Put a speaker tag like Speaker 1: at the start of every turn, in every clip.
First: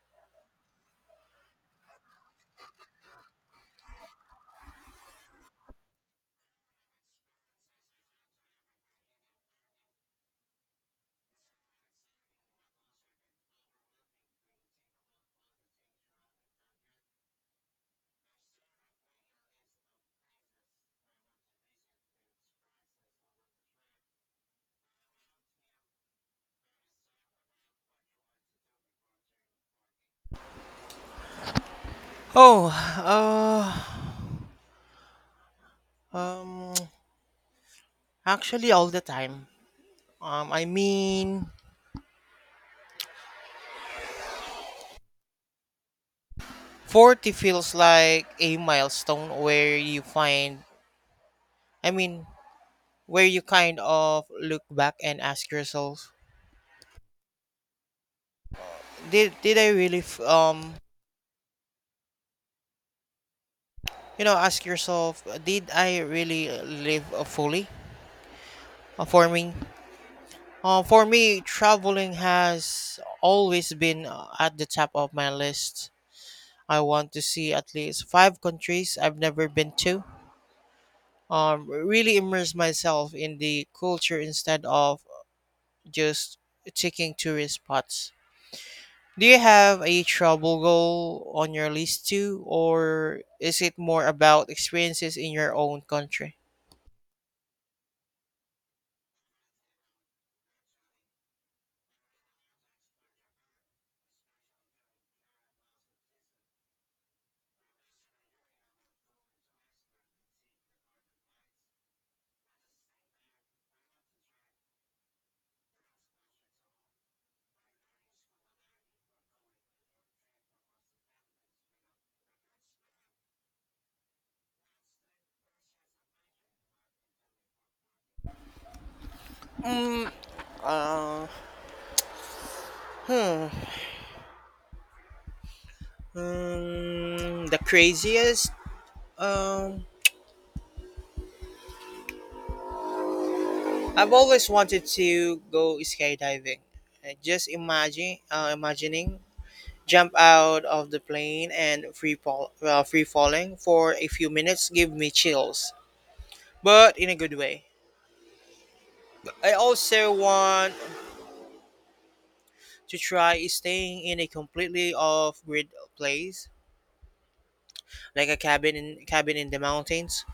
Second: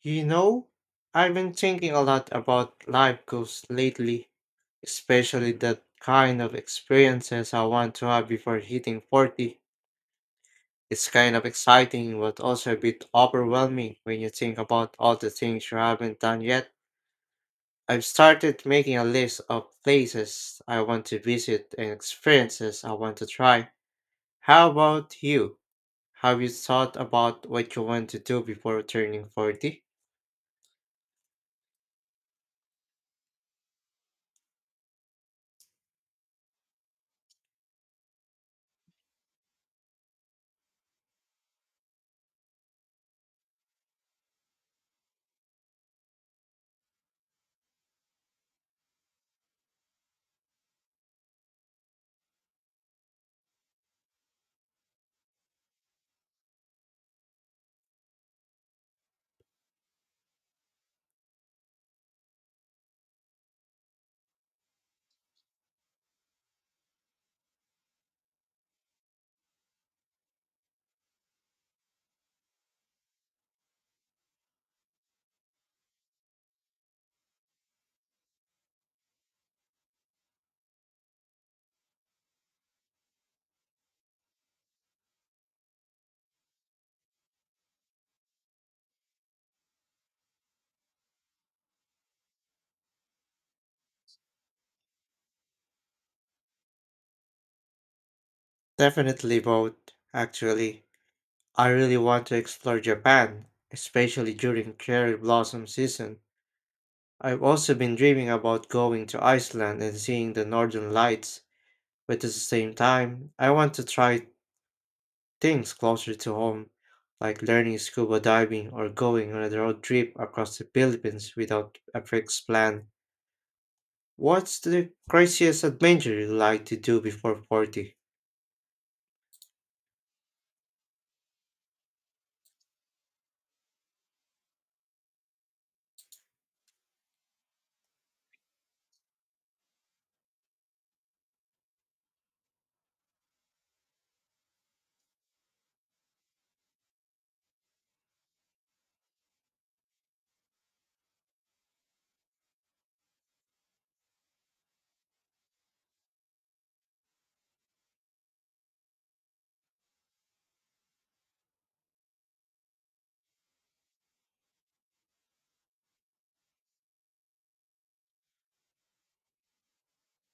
Speaker 1: You know, I've been thinking a lot about life goals lately, especially the kind of experiences I want to have before hitting 40. It's kind of exciting, but also a bit overwhelming when you think about all the things you haven't done yet. I've started making a list of places I want to visit and experiences I want to try. How about you? Have you thought about what you want to do before turning 40?
Speaker 2: Oh, uh, um, Actually, all the time. Um, I mean, 40 feels like a milestone where you find, I mean, where you kind of look back and ask yourself, did I really ask yourself, did I really live fully. uh, for me for me, traveling has always been at the top of my list. I want to see at least five countries I've never been to, really immerse myself in the culture instead of just taking tourist spots. Do you have a travel goal on your list too, or is it more about experiences in your own country?
Speaker 1: Definitely both, actually. I really want to explore Japan, especially during cherry blossom season. I've also been dreaming about going to Iceland and seeing the northern lights. But at the same time, I want to try things closer to home, like learning scuba diving or going on a road trip across the Philippines without a fixed plan. What's the craziest adventure you'd like to do before 40?
Speaker 2: Uh, hmm. Hmm, the craziest. Um, I've always wanted to go skydiving. Just imagining jump out of the plane and free free falling for a few minutes give me chills, but in a good way. I also want to try staying in a completely off-grid place, like a cabin in the mountains.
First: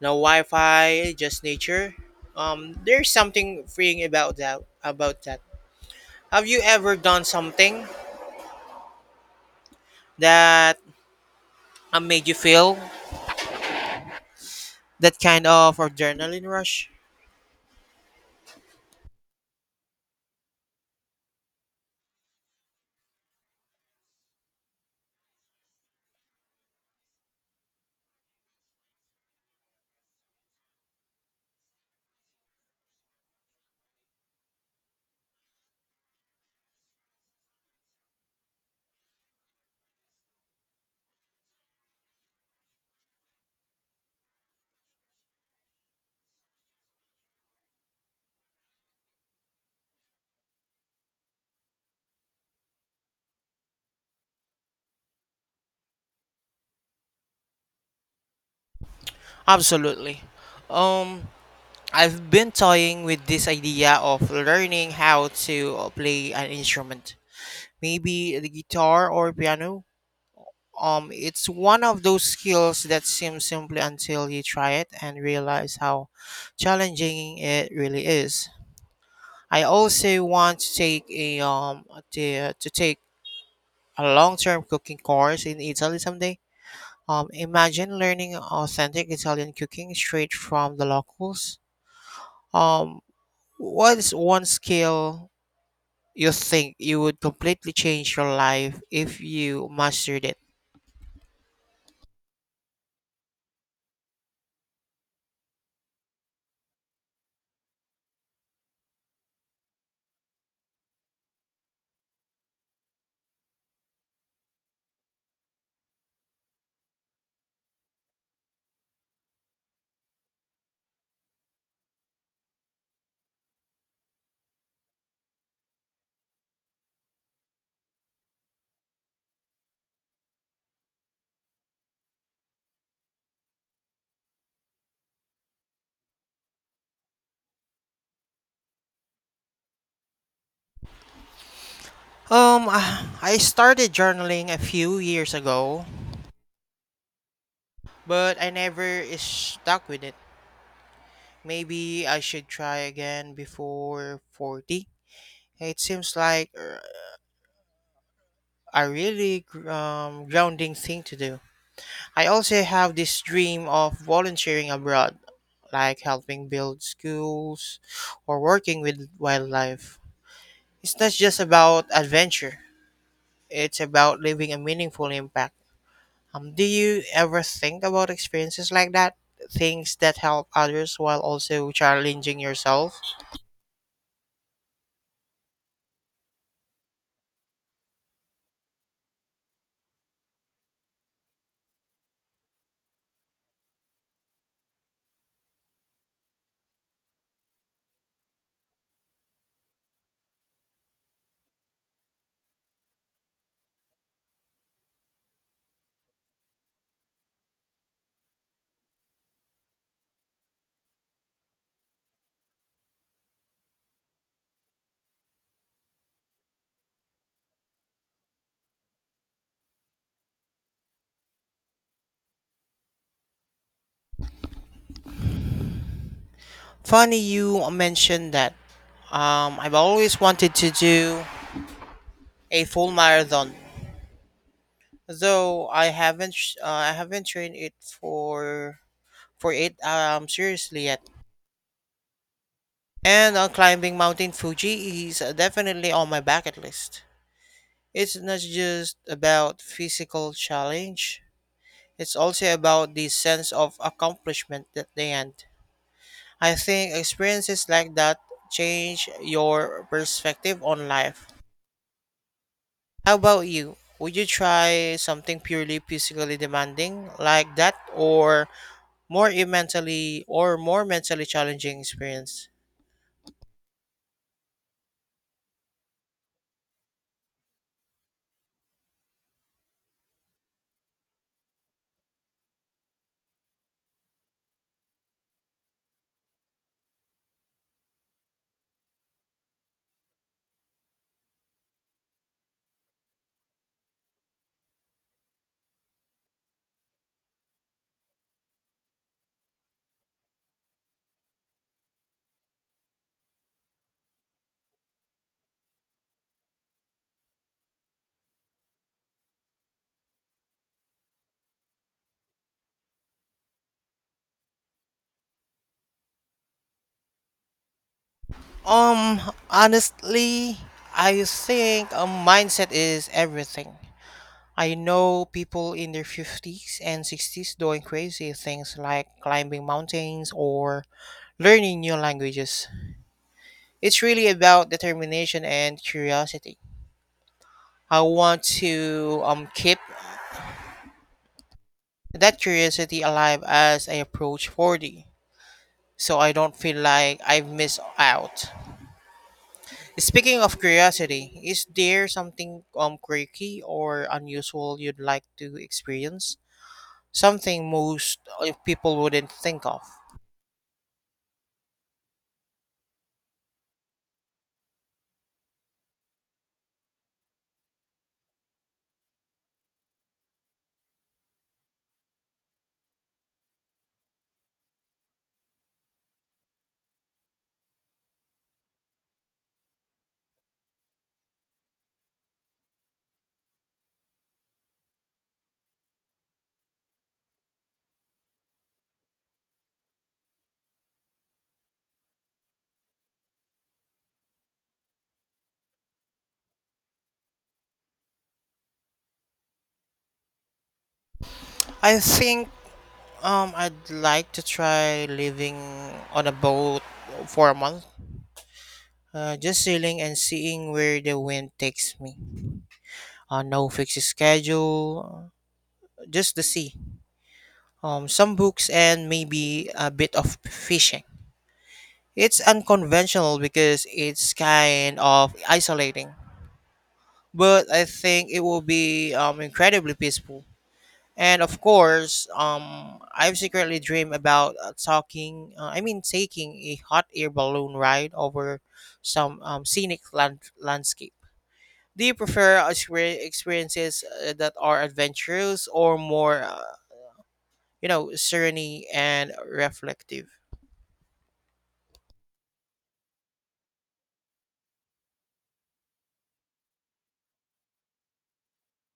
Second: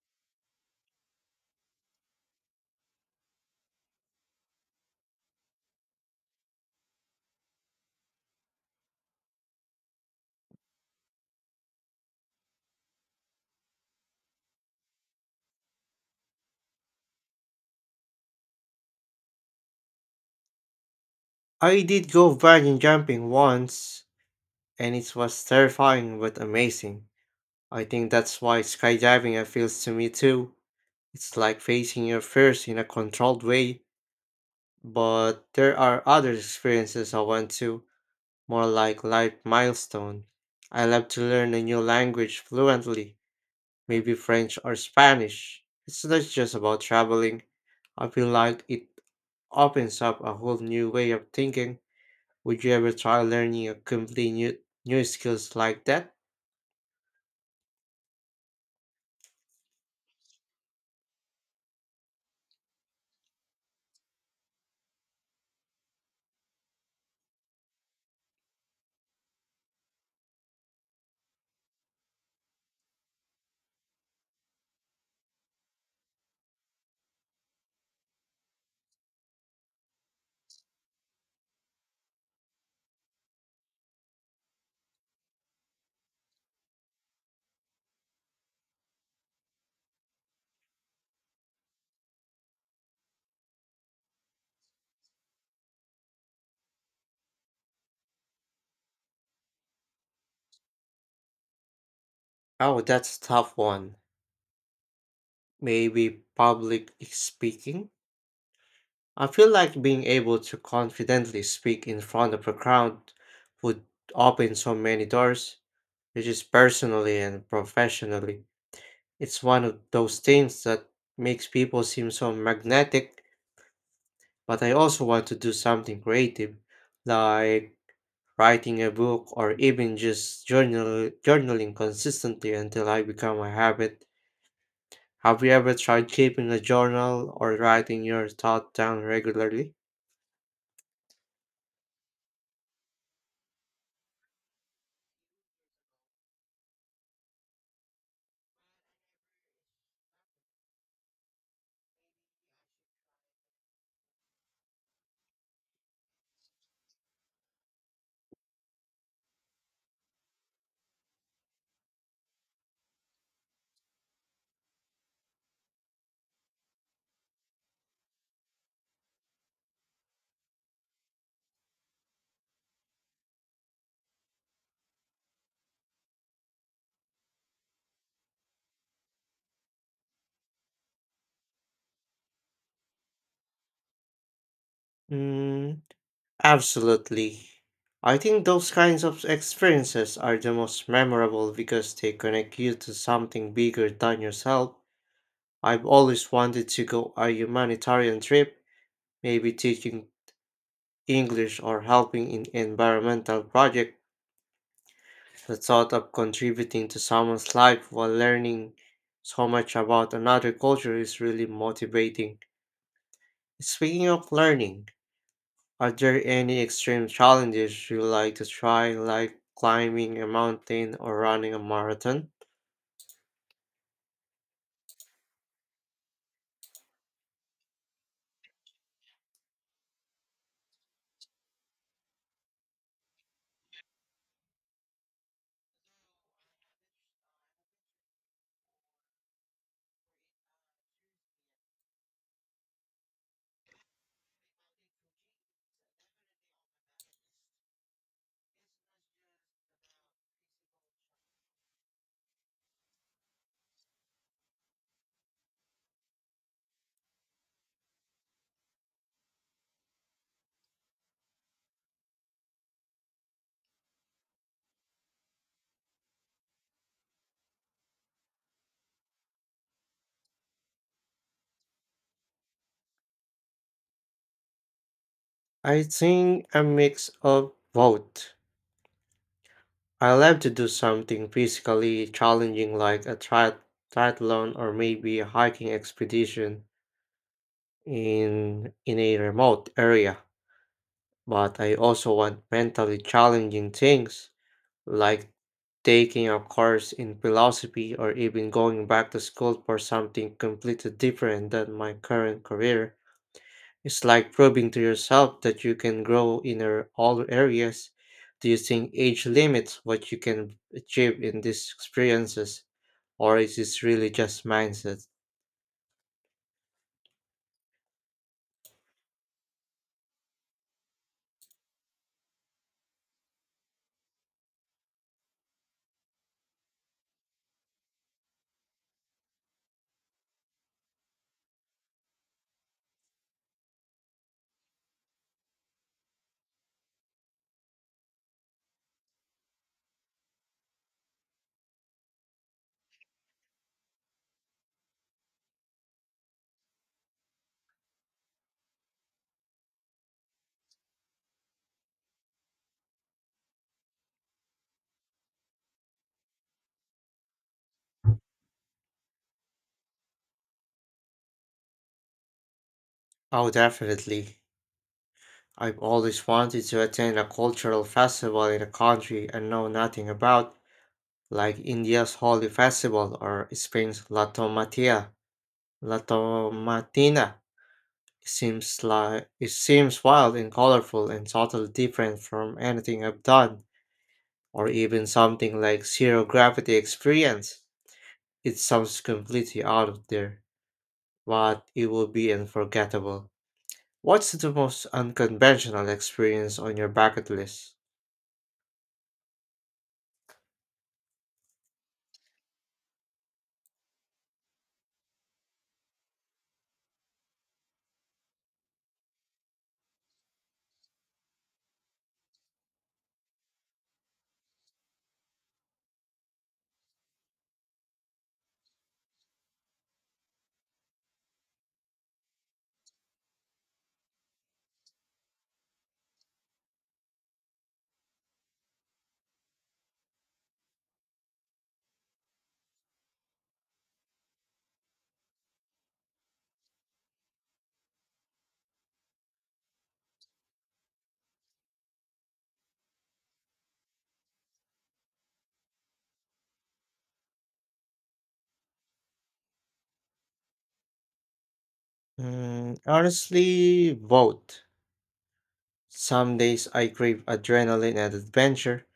Speaker 2: No Wi-Fi, just nature. There's something freeing about that. Have you ever done something that made you feel that kind of adrenaline rush?
Speaker 1: I did go bungee jumping once, and it was terrifying but amazing. I think that's why skydiving appeals to me too. It's like facing your fears in a controlled way, but there are other experiences I want to more like light milestone. I love to learn a new language fluently, maybe French or Spanish. It's not just about traveling. I feel like it opens up a whole new way of thinking. Would you ever try learning a completely new skills like that?
Speaker 2: Absolutely. Um, I've been toying with this idea of learning how to play an instrument, maybe the guitar or piano. It's one of those skills that seems simple until you try it and realize how challenging it really is. I also want to take a long-term cooking course in Italy someday. Imagine learning authentic Italian cooking straight from the locals. Um, what is one skill you think you would completely change your life if you mastered it?
Speaker 1: Oh, that's a tough one. Maybe public speaking? I feel like being able to confidently speak in front of a crowd would open so many doors, which is personally and professionally. It's one of those things that makes people seem so magnetic, but I also want to do something creative, like writing a book or even just journaling consistently until I become a habit. Have you ever tried keeping a journal or writing your thoughts down regularly?
Speaker 2: Um, I started journaling a few years ago, but I never stuck with it. Maybe I should try again before 40. It seems like a really grounding thing to do. I also have this dream of volunteering abroad, like helping build schools or working with wildlife. It's not just about adventure, it's about leaving a meaningful impact. Do you ever think about experiences like that? Things that help others while also challenging yourself?
Speaker 1: Mm, absolutely. I think those kinds of experiences are the most memorable because they connect you to something bigger than yourself. I've always wanted to go a humanitarian trip, maybe teaching English or helping in environmental project. The thought of contributing to someone's life while learning so much about another culture is really motivating. Speaking of learning, are there any extreme challenges you like to try, like climbing a mountain or running a marathon?
Speaker 2: Funny you mentioned that. I've always wanted to do a full marathon, though I haven't sh- I haven't trained it for it seriously yet. And climbing Mountain Fuji is definitely on my bucket list. It's not just about physical challenge. It's also about the sense of accomplishment at the end. I think experiences like that change your perspective on life. How about you? Would you try something purely physically demanding like that, or more mentally challenging experience?
Speaker 1: I think a mix of both. I love to do something physically challenging, like a triathlon or maybe a hiking expedition in a remote area. But I also want mentally challenging things like taking a course in philosophy or even going back to school for something completely different than my current career. It's like proving to yourself that you can grow in all areas. Do you think age limits what you can achieve in these experiences, or is this really just mindset?
Speaker 2: Um, Honestly, I think a mindset is everything. I know people in their 50s and 60s doing crazy things like climbing mountains or learning new languages. It's really about determination and curiosity. I want to keep that curiosity alive as I approach 40, so I don't feel like I've missed out. Speaking of curiosity, is there something quirky or unusual you'd like to experience? Something most people wouldn't think of.
Speaker 1: Oh, definitely. I've always wanted to attend a cultural festival in a country I know nothing about, like India's holy Festival or Spain's La Tomatia. La Tomatina seems like it seems wild and colorful and totally different from anything I've done, or even something like Zero Gravity Experience. It sounds completely out of there, but it will be unforgettable. What's the most unconventional experience on your bucket list?
Speaker 2: I think I'd like to try living on a boat for a month. Just sailing and seeing where the wind takes me. No fixed schedule, just the sea, some books, and maybe a bit of fishing. It's unconventional because it's kind of isolating, but I think it will be incredibly peaceful. And of course, I've secretly dreamed about taking a hot air balloon ride over some scenic landscape. Do you prefer experiences that are adventurous or more, serene and reflective?
Speaker 1: Mm, honestly, both. Some days I crave adrenaline and adventure,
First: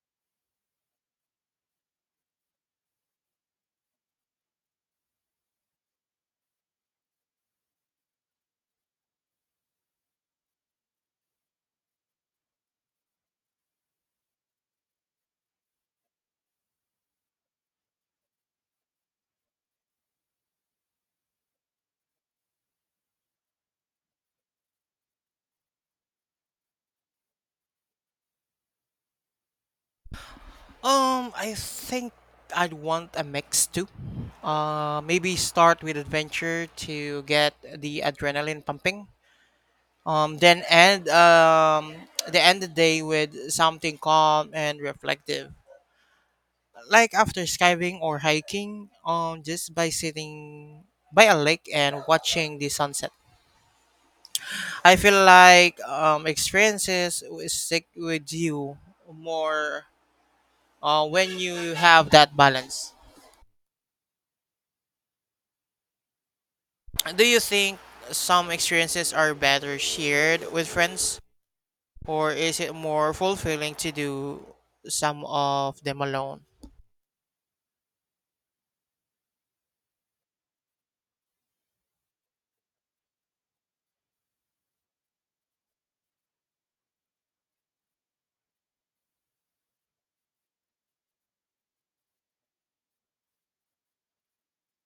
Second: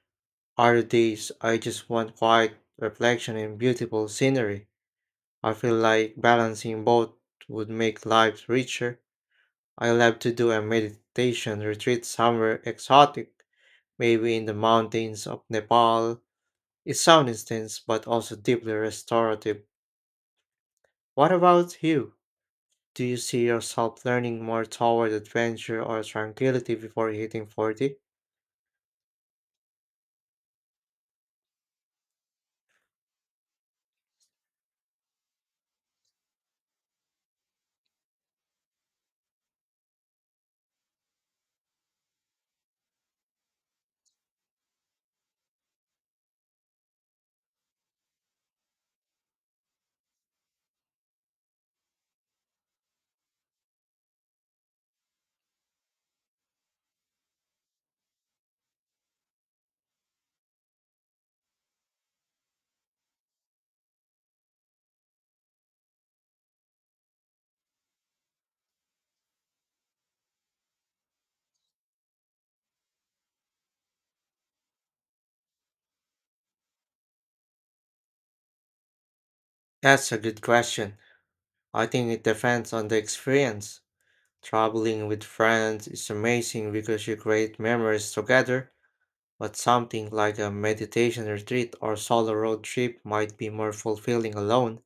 Speaker 1: other days I just want quiet reflection and beautiful scenery. I feel like balancing both would make life richer. I love to do a meditation retreat somewhere exotic, maybe in the mountains of Nepal. It sounds intense but also deeply restorative. What about you? Do you see yourself learning more toward adventure or tranquility before hitting 40?
Speaker 2: I think I'd want a mix too. Maybe start with adventure to get the adrenaline pumping. Then end the day with something calm and reflective, like after skiving or hiking. Just by sitting by a lake and watching the sunset. I feel like experiences will stick with you more when you have that balance. Do you think some experiences are better shared with friends, or is it more fulfilling to do some of them alone?
Speaker 1: That's a good question. I think it depends on the experience. Traveling with friends is amazing because you create memories together, but something like a meditation retreat or solo road trip might be more fulfilling alone.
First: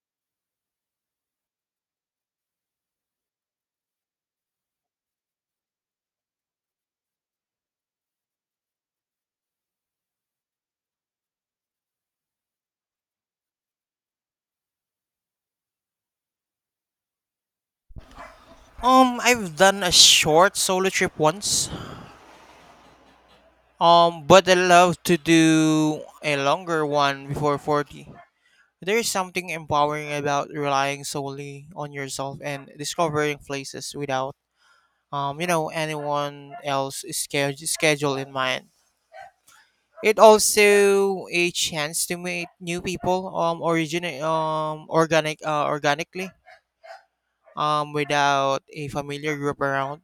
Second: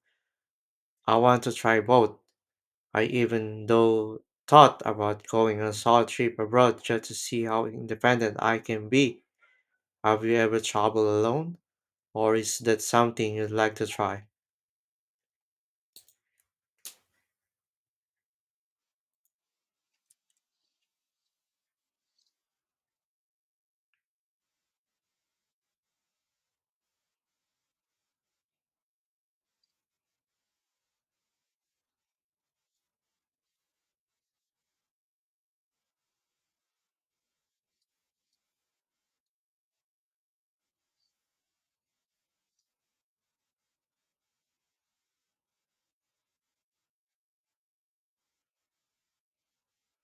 Speaker 1: I want to try both. I even though thought about going on a solo trip abroad just to see how independent I can be. Have you ever traveled alone? Or is that something you'd like to try?
Speaker 2: I've done a short solo trip once. But I love to do a longer one before 40. There is something empowering about relying solely on yourself and discovering places without anyone else schedule in mind. It also a chance to meet new people, organically, without a familiar group around.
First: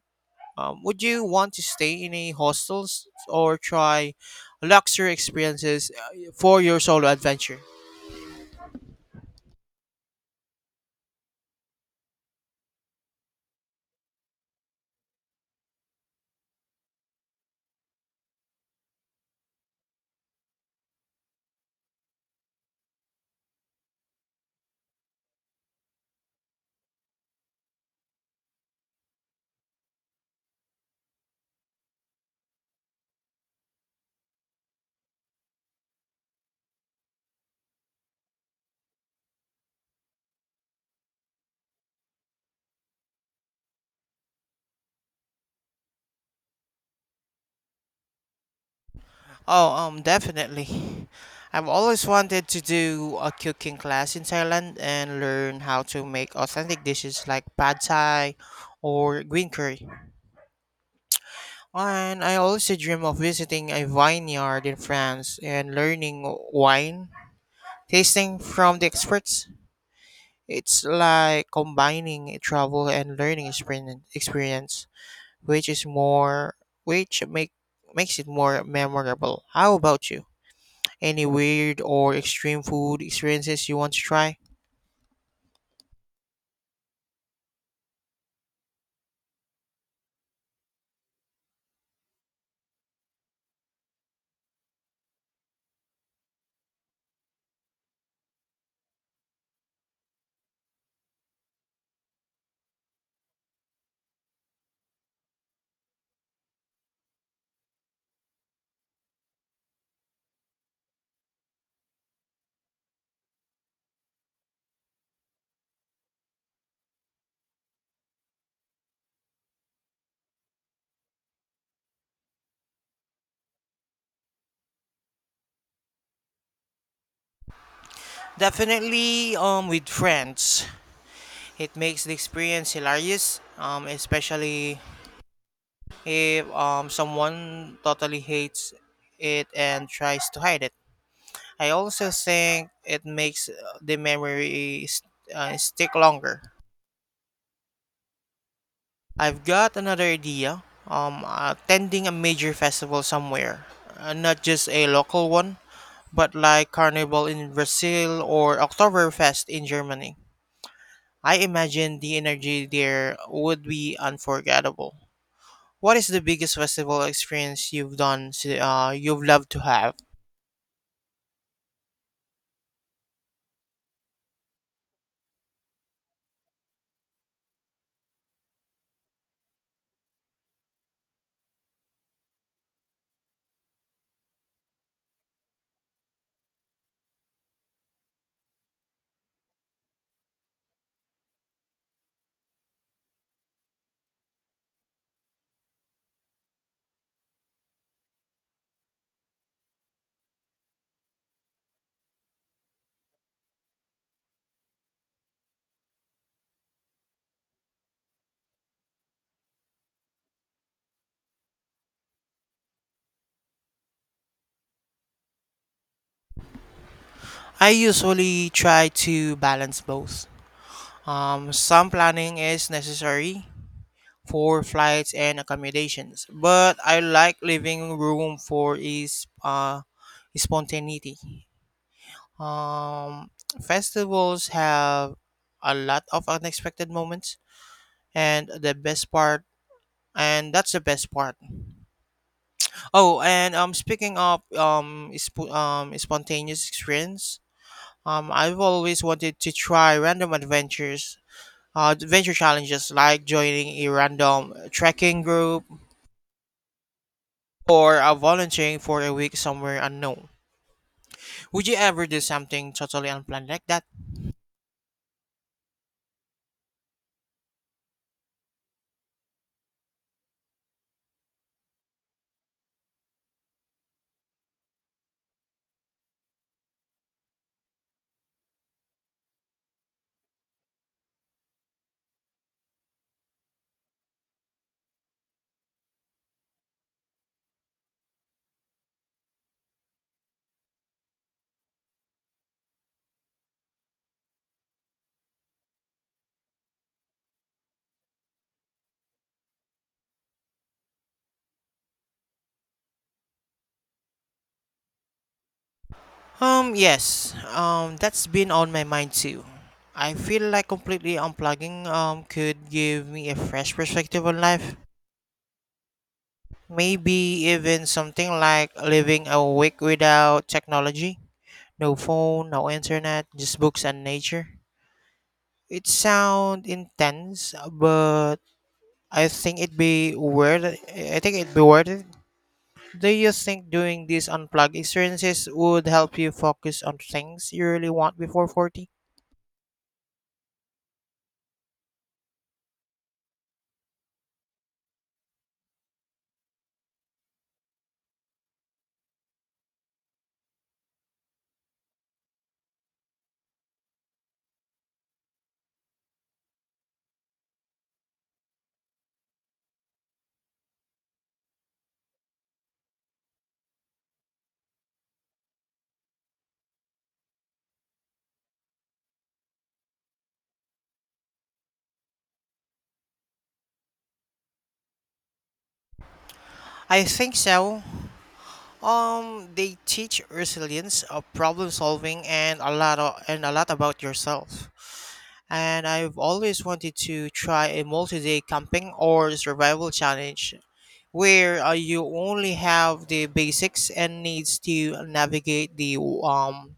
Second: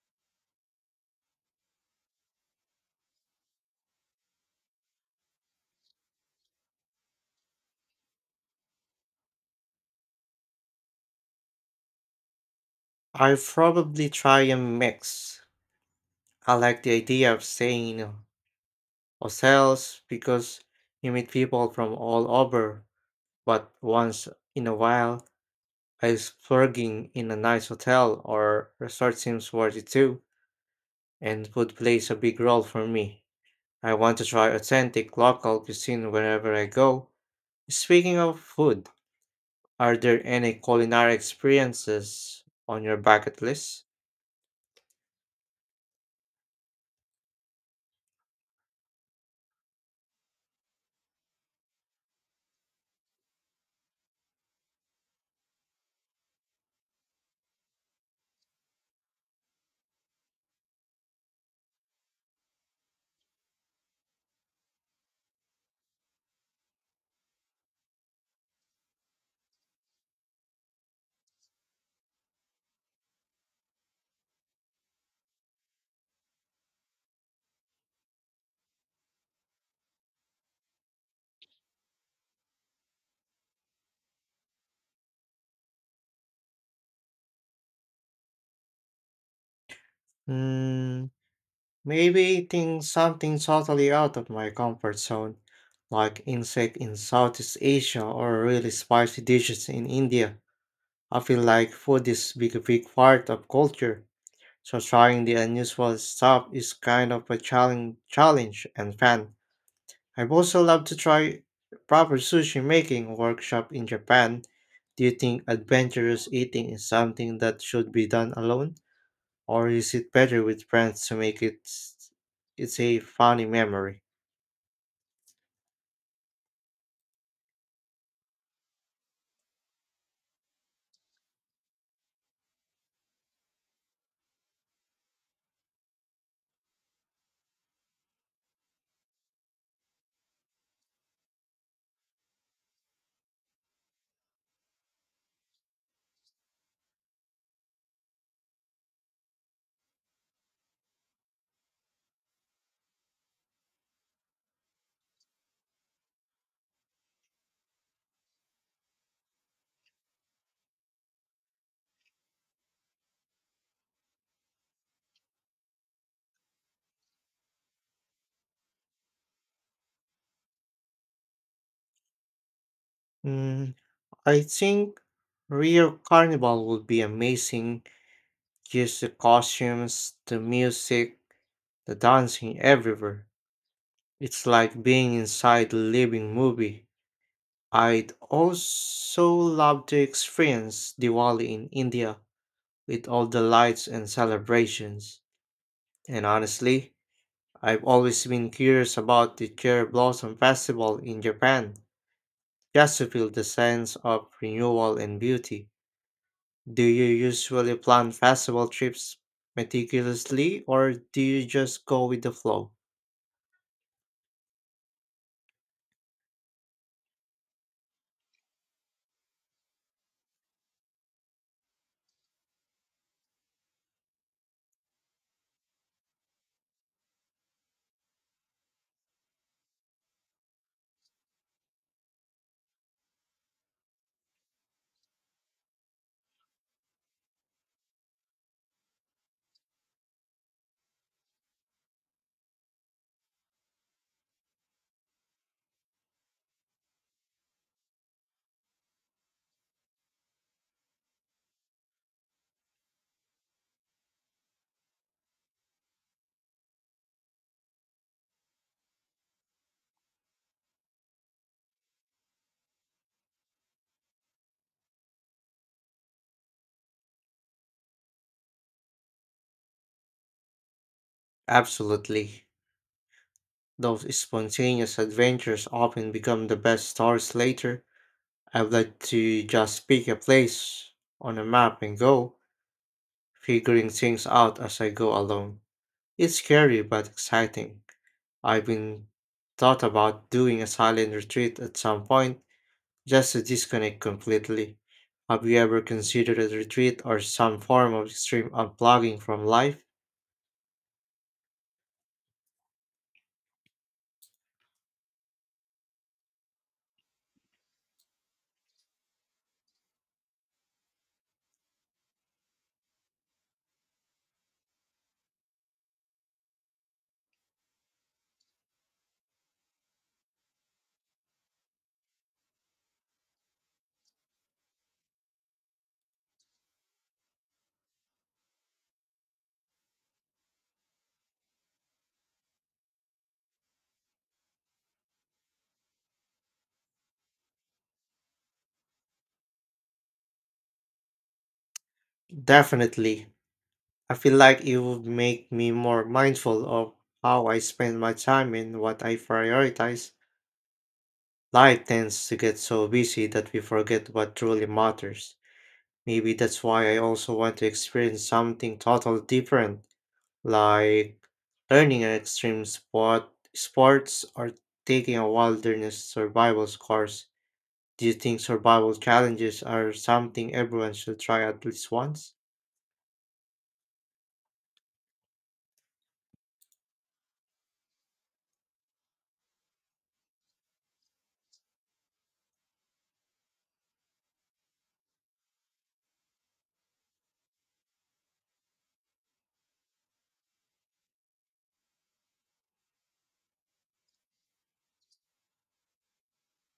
Speaker 2: Would you want to stay in a hostels or try luxury experiences for your solo adventure?
Speaker 1: I probably try a mix. I like the idea of staying in a ourselves because you meet people from all over, but once in a while, a splurging in a nice hotel or resort seems worth it too, and food plays a big role for me. I want to try authentic local cuisine wherever I go. Speaking of food, are there any culinary experiences on your bucket list?
Speaker 2: Oh, Definitely. I've always wanted to do a cooking class in Thailand and learn how to make authentic dishes like pad thai or green curry. And I also dream of visiting a vineyard in France and learning wine tasting from the experts. It's like combining a travel and learning experience, which is more which make makes it more memorable. How about you? Any weird or extreme food experiences you want to try?
Speaker 1: Hmm. Maybe eating something totally out of my comfort zone, like insect in Southeast Asia or really spicy dishes in India. I feel like a big part of culture, so trying the unusual stuff is kind of a challenge and fun. I've also loved to try proper sushi making workshop in Japan. Do you think adventurous eating is something that should be done alone? Or is it better with friends to make it it's a funny memory?
Speaker 2: Definitely with friends. It makes the experience hilarious, especially if someone totally hates it and tries to hide it. I also think it makes the memory stick longer. I've got another idea. Attending a major festival somewhere, not just a local one, but like Carnival in Brazil or Oktoberfest in Germany. I imagine the energy there would be unforgettable. What is the biggest festival experience you've done? You've loved to have.
Speaker 1: Mm, I think Rio Carnival would be amazing. Just the costumes, the music, the dancing everywhere. It's like being inside a living movie. I'd also love to experience Diwali in India with all the lights and celebrations. And honestly, I've always been curious about the cherry blossom festival in Japan, just to feel the sense of renewal and beauty. Do you usually plan festival trips meticulously or do you just go with the flow?
Speaker 2: I usually try to balance both. Some planning is necessary for flights and accommodations, but I like leaving room for is spontaneity. Um, Festivals have a lot of unexpected moments, and that's the best part. Oh, and speaking of spontaneous experience, I've always wanted to try adventure challenges like joining a random trekking group or volunteering for a week somewhere unknown. Would you ever do something totally unplanned like that?
Speaker 1: Absolutely. Those spontaneous adventures often become the best stories later. I'd like to just pick a place on a map and go, figuring things out as I go along. It's scary but exciting. I've been thought about doing a silent retreat at some point, just to disconnect completely. Have you ever considered a retreat or some form of extreme unplugging from life?
Speaker 2: Yes. That's been on my mind too. I feel like completely unplugging could give me a fresh perspective on life. Maybe even something like living a week without technology, no phone, no internet, just books and nature. It sounds intense, but I think it'd be worth it. Do you think doing these unplugged experiences would help you focus on things you really want before 40?
Speaker 1: Definitely. I feel like it would make me more mindful of how I spend my time and what I prioritize. Life tends to get so busy that we forget what truly matters. Maybe that's why I also want to experience something totally different, like learning an extreme sports or taking a wilderness survival course. Do you think survival challenges are something everyone should try at least once?
Speaker 2: I think so. They teach resilience, problem solving, and a lot about yourself. And I've always wanted to try a multi-day camping or survival challenge, where you only have the basics and needs to navigate the um,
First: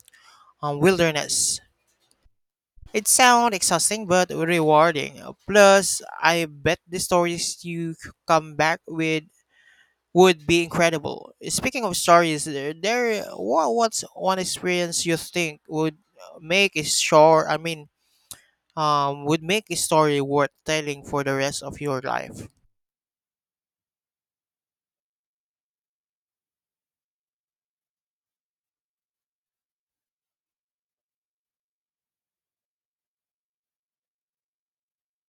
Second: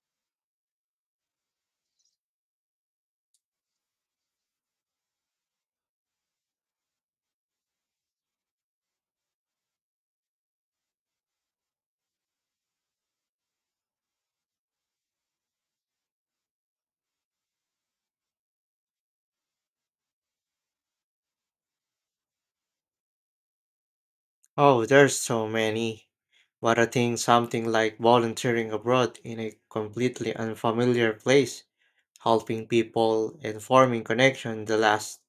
Speaker 2: um wilderness. It sounds exhausting but rewarding. Plus, I bet the stories you come back with would be incredible. Speaking of stories, what's one experience you think would make a short, I mean, would make a story worth telling for the rest of your life?
Speaker 1: Oh, there's so many. But I think something like volunteering abroad in a completely unfamiliar place, helping people and forming connection the last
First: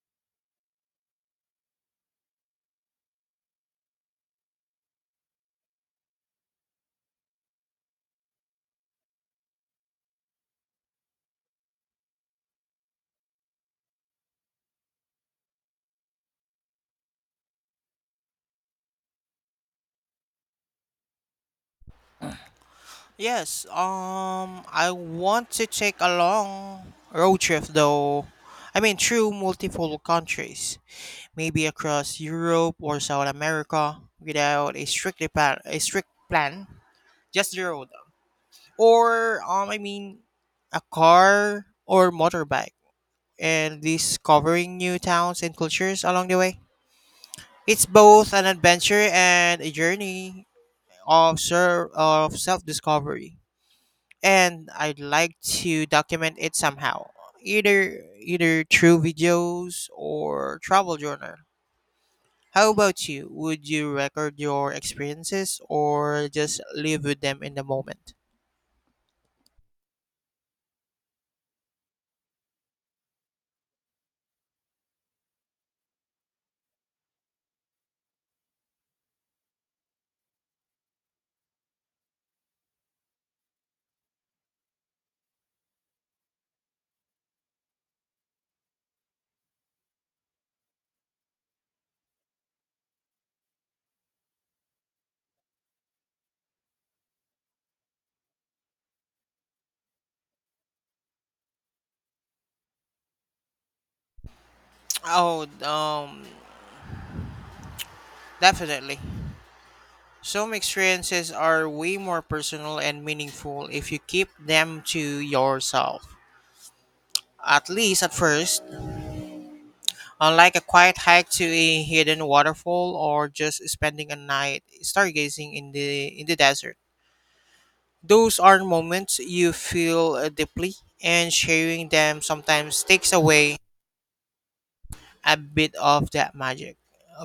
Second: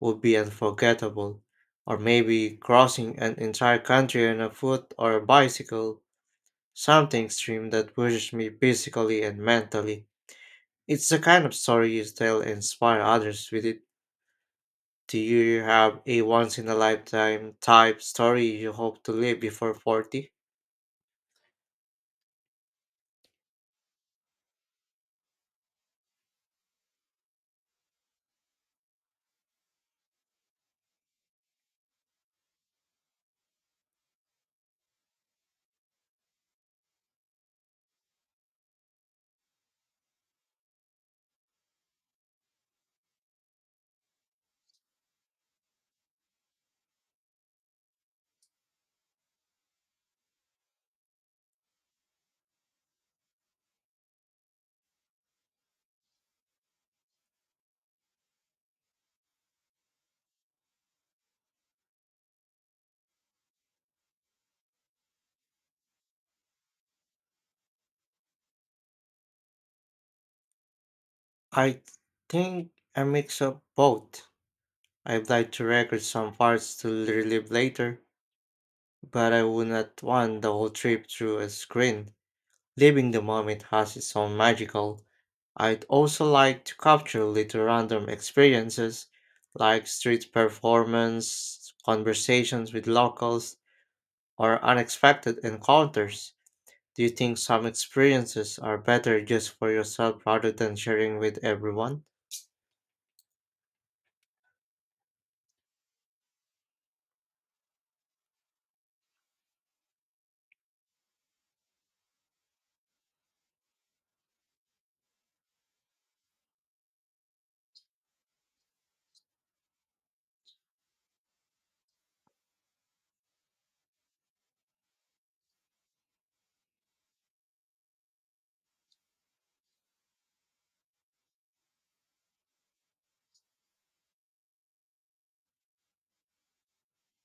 Speaker 1: would be unforgettable. Or maybe crossing an entire country on a foot or a bicycle, something extreme that pushes me physically and mentally. It's the kind of story you tell and inspire others with it. Do you have a once in a lifetime type story you hope to live before 40?
Speaker 2: Yes, I want to take a long road trip though. I mean, through multiple countries, maybe across Europe or South America without a strict plan, just the road. Or a car or motorbike, and discovering new towns and cultures along the way. It's both an adventure and a journey of of self discovery, and I'd like to document it somehow, either through videos or travel journal. How about you? Would you record your experiences or just live with them in the moment?
Speaker 1: I think a mix of both. I'd like to record some parts to relive later, but I would not want the whole trip through a screen. Living the moment has its own magical. I'd also like to capture little random experiences like street performance, conversations with locals, or unexpected encounters. Do you think some experiences are better just for yourself rather than sharing with everyone?
Speaker 2: Oh, um, Definitely. Some experiences are way more personal and meaningful if you keep them to yourself. At least at first, unlike a quiet hike to a hidden waterfall or just spending a night stargazing in the desert. Those are moments you feel deeply, and sharing them sometimes takes away a bit of that magic.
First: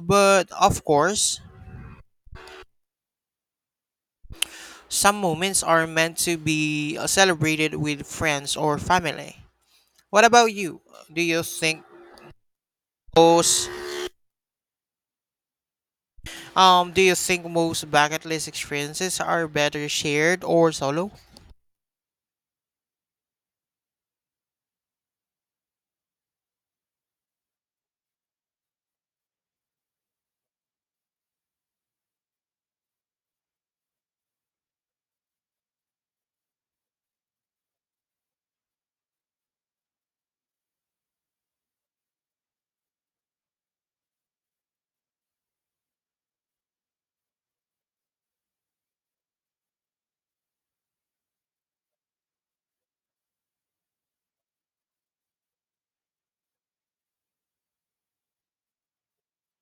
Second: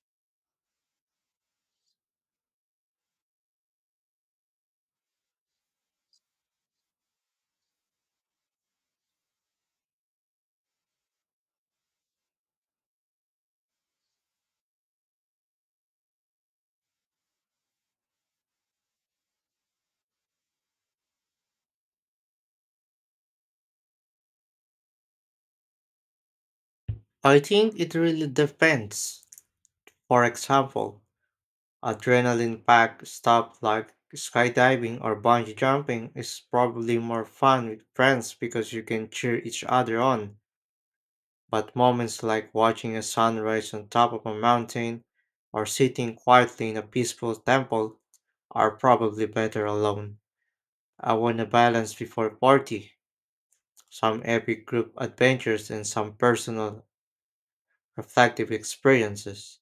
Speaker 2: But of course, some moments are meant to be celebrated with friends or family. What about you? Do you think most most bucket list experiences are better shared or solo?
Speaker 1: I think it really depends. For example, adrenaline packed stuff like skydiving or bungee jumping is probably more fun with friends because you can cheer each other on. But moments like watching a sunrise on top of a mountain or sitting quietly in a peaceful temple are probably better alone. I want a balance before party, some epic group adventures and some personal reflective experiences.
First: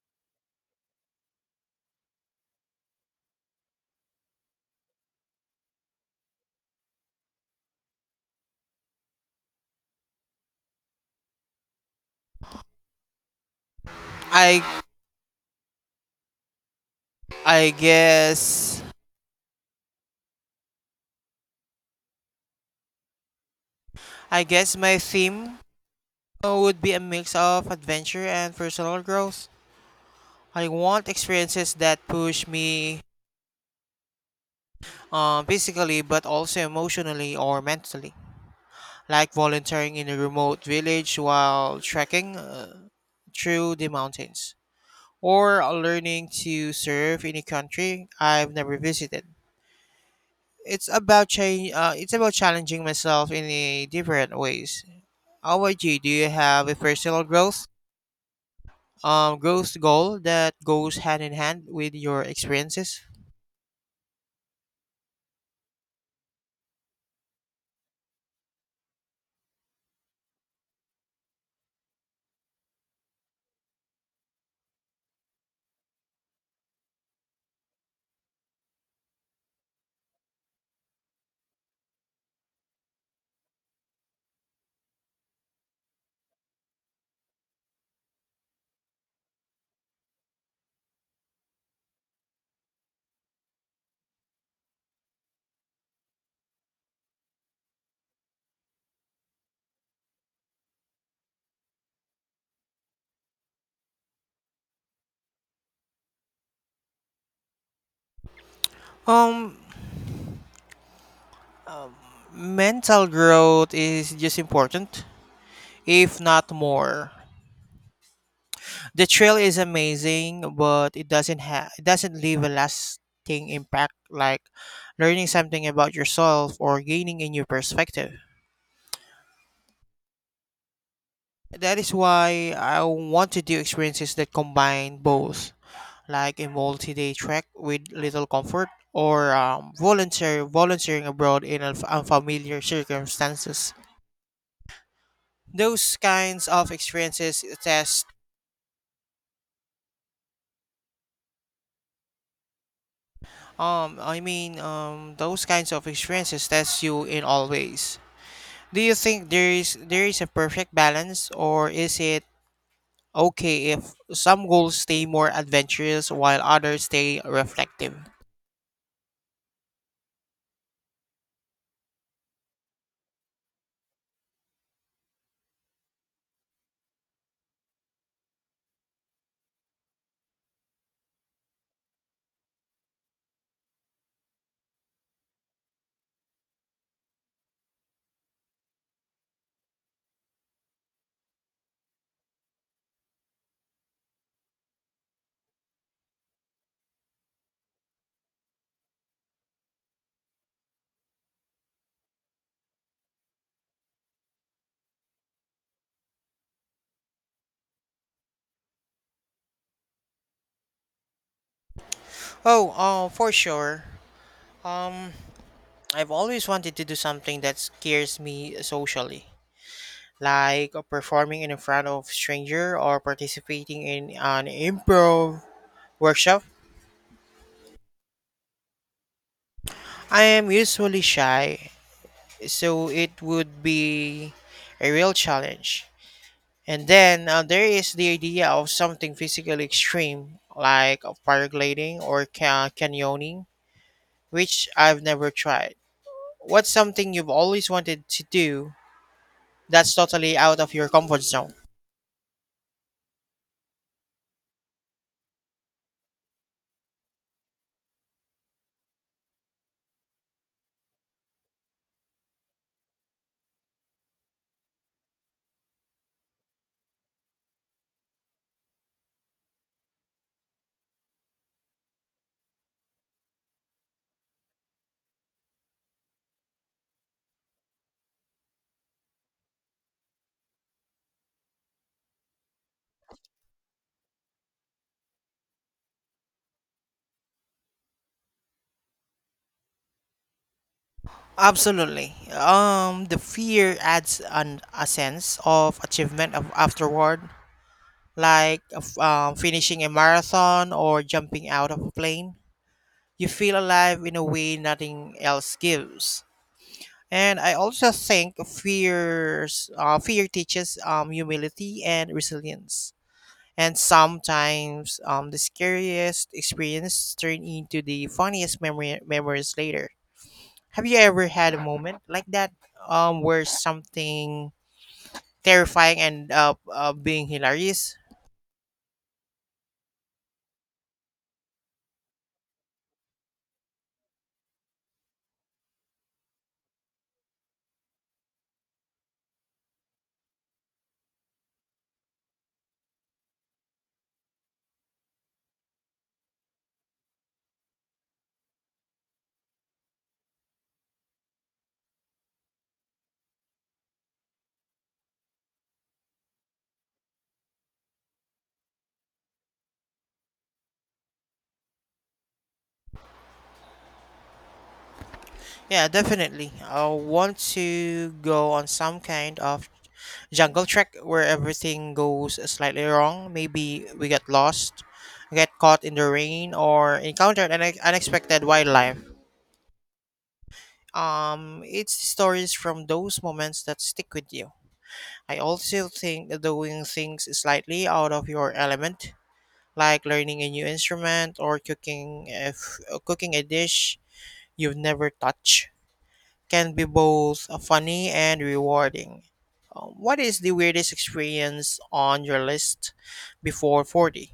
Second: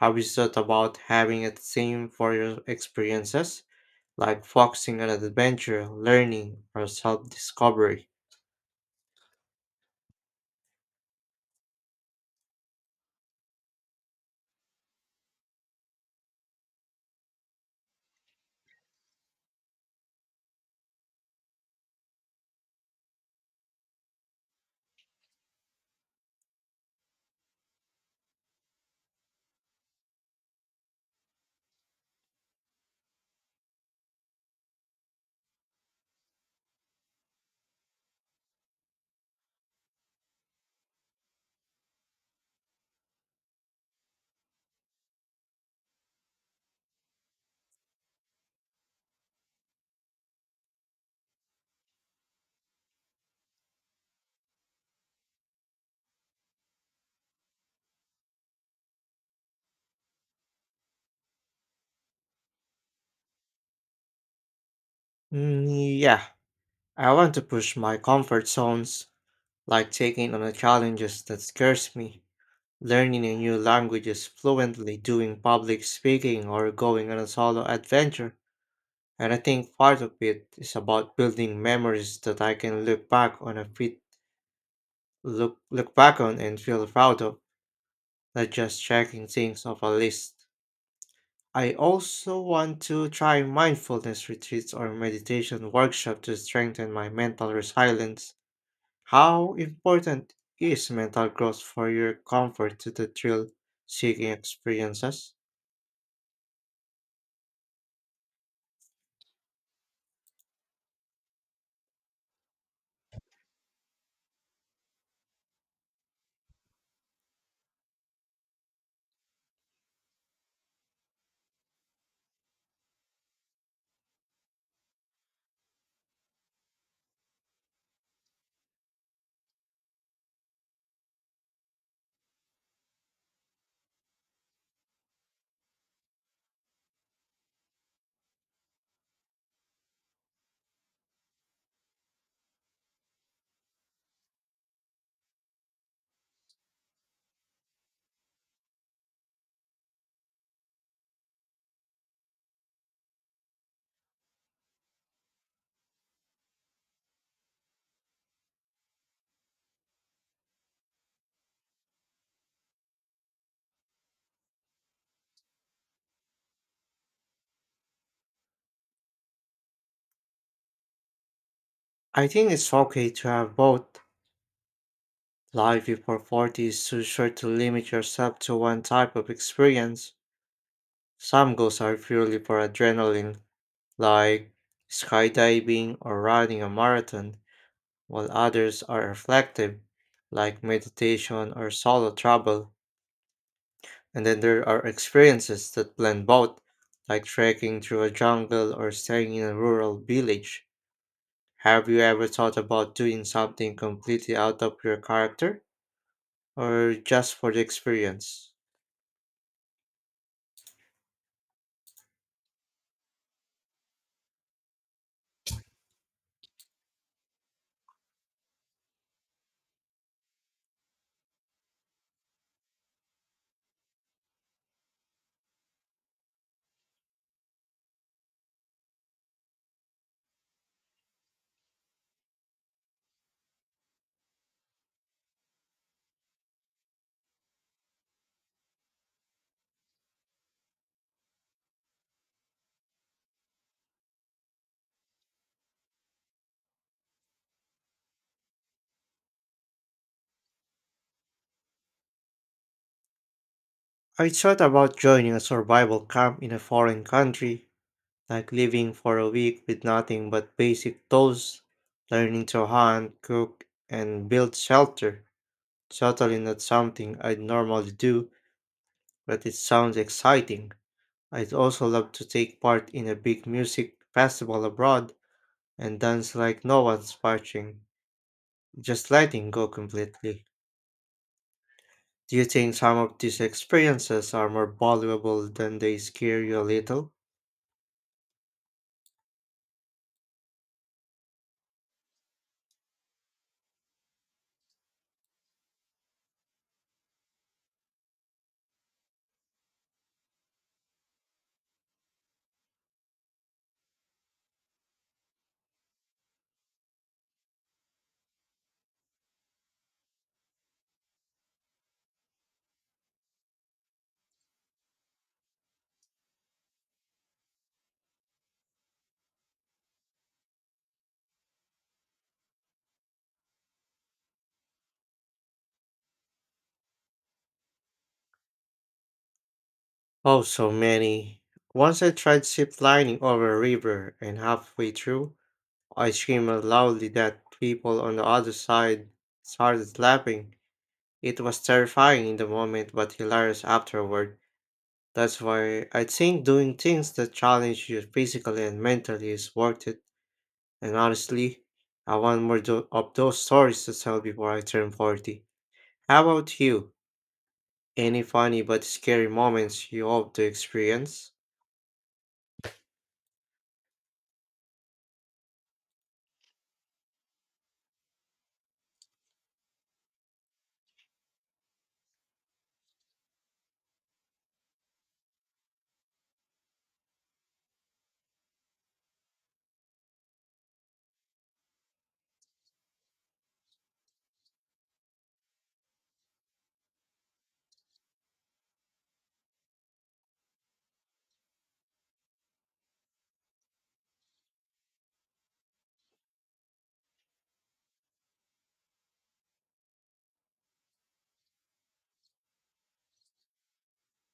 Speaker 1: Have you thought about having a theme for your experiences? Like focusing on adventure, learning, or self discovery.
Speaker 2: I I guess I guess my theme would be a mix of adventure and personal growth. I want experiences that push me physically but also emotionally or mentally, like volunteering in a remote village while trekking through the mountains, or learning to serve in a country I've never visited. It's about change. It's about challenging myself in a different ways. How about you? Do you have a personal growth goal that goes hand in hand with your experiences?
Speaker 1: Mm, yeah, I want to push my comfort zones, like taking on the challenges that scares me, learning a new languages fluently, doing public speaking, or going on a solo adventure. And I think part of it is about building memories that I can look back on and feel proud of, not just checking things off a list. I also want to try mindfulness retreats or meditation workshop to strengthen my mental resilience. How important is mental growth for your comfort to the thrill seeking experiences?
Speaker 2: Um, um Mental growth is just important, if not more. The trail is amazing, but it doesn't leave a lasting impact like learning something about yourself or gaining a new perspective. That is why I want to do experiences that combine both, like a multi-day trek with little comfort or volunteering abroad in unfamiliar circumstances. Those kinds of experiences test I mean those kinds of experiences test you in all ways. Do you think there is a perfect balance, or is it okay if some goals stay more adventurous while others stay reflective?
Speaker 1: I think it's okay to have both. Life before 40 is too short to limit yourself to one type of experience. Some goals are purely for adrenaline, like skydiving or running a marathon while others are reflective, like meditation or solo travel. And then there are experiences that blend both, like trekking through a jungle or staying in a rural village. Have you ever thought about doing something completely out of your character or just for the experience?
Speaker 2: Oh, for sure. Um, I've always wanted to do something that scares me socially, like performing in front of stranger or participating in an improv workshop. I am usually shy, so it would be a real challenge. And then there is the idea of something physically extreme, like of paragliding or canyoning, which I've never tried. What's something you've always wanted to do that's totally out of your comfort zone?
Speaker 1: I thought about joining a survival camp in a foreign country, like living for a week with nothing but basic tools, learning to hunt, cook, and build shelter. Totally not something I'd normally do, but it sounds exciting. I'd also love to take part in a big music festival abroad and dance like no one's watching, just letting go completely. Do you think some of these experiences are more valuable than they scare you a little?
Speaker 2: Absolutely. The fear adds a sense of achievement of afterward, like of, finishing a marathon or jumping out of a plane. You feel alive in a way nothing else gives. And I also think fear teaches humility and resilience. And sometimes the scariest experience turn into the funniest memories later. Have you ever had a moment like that where something terrifying ended up being hilarious?
Speaker 1: Oh, so many. Once I tried zip lining over a river, and halfway through, I screamed out loudly that people on the other side started laughing. It was terrifying in the moment, but hilarious afterward. That's why I think doing things that challenge you physically and mentally is worth it. And honestly, I want more of those stories to tell before I turn 40. How about you? Any funny but scary moments you hope to experience?
Speaker 2: Yeah, definitely. I want to go on some kind of jungle trek where everything goes slightly wrong. Maybe we get lost, get caught in the rain, or encounter an unexpected wildlife. It's stories from those moments that stick with you. I also think that doing things slightly out of your element, like learning a new instrument or cooking a dish you've never touched can be both funny and rewarding. What is the weirdest experience on your list before 40?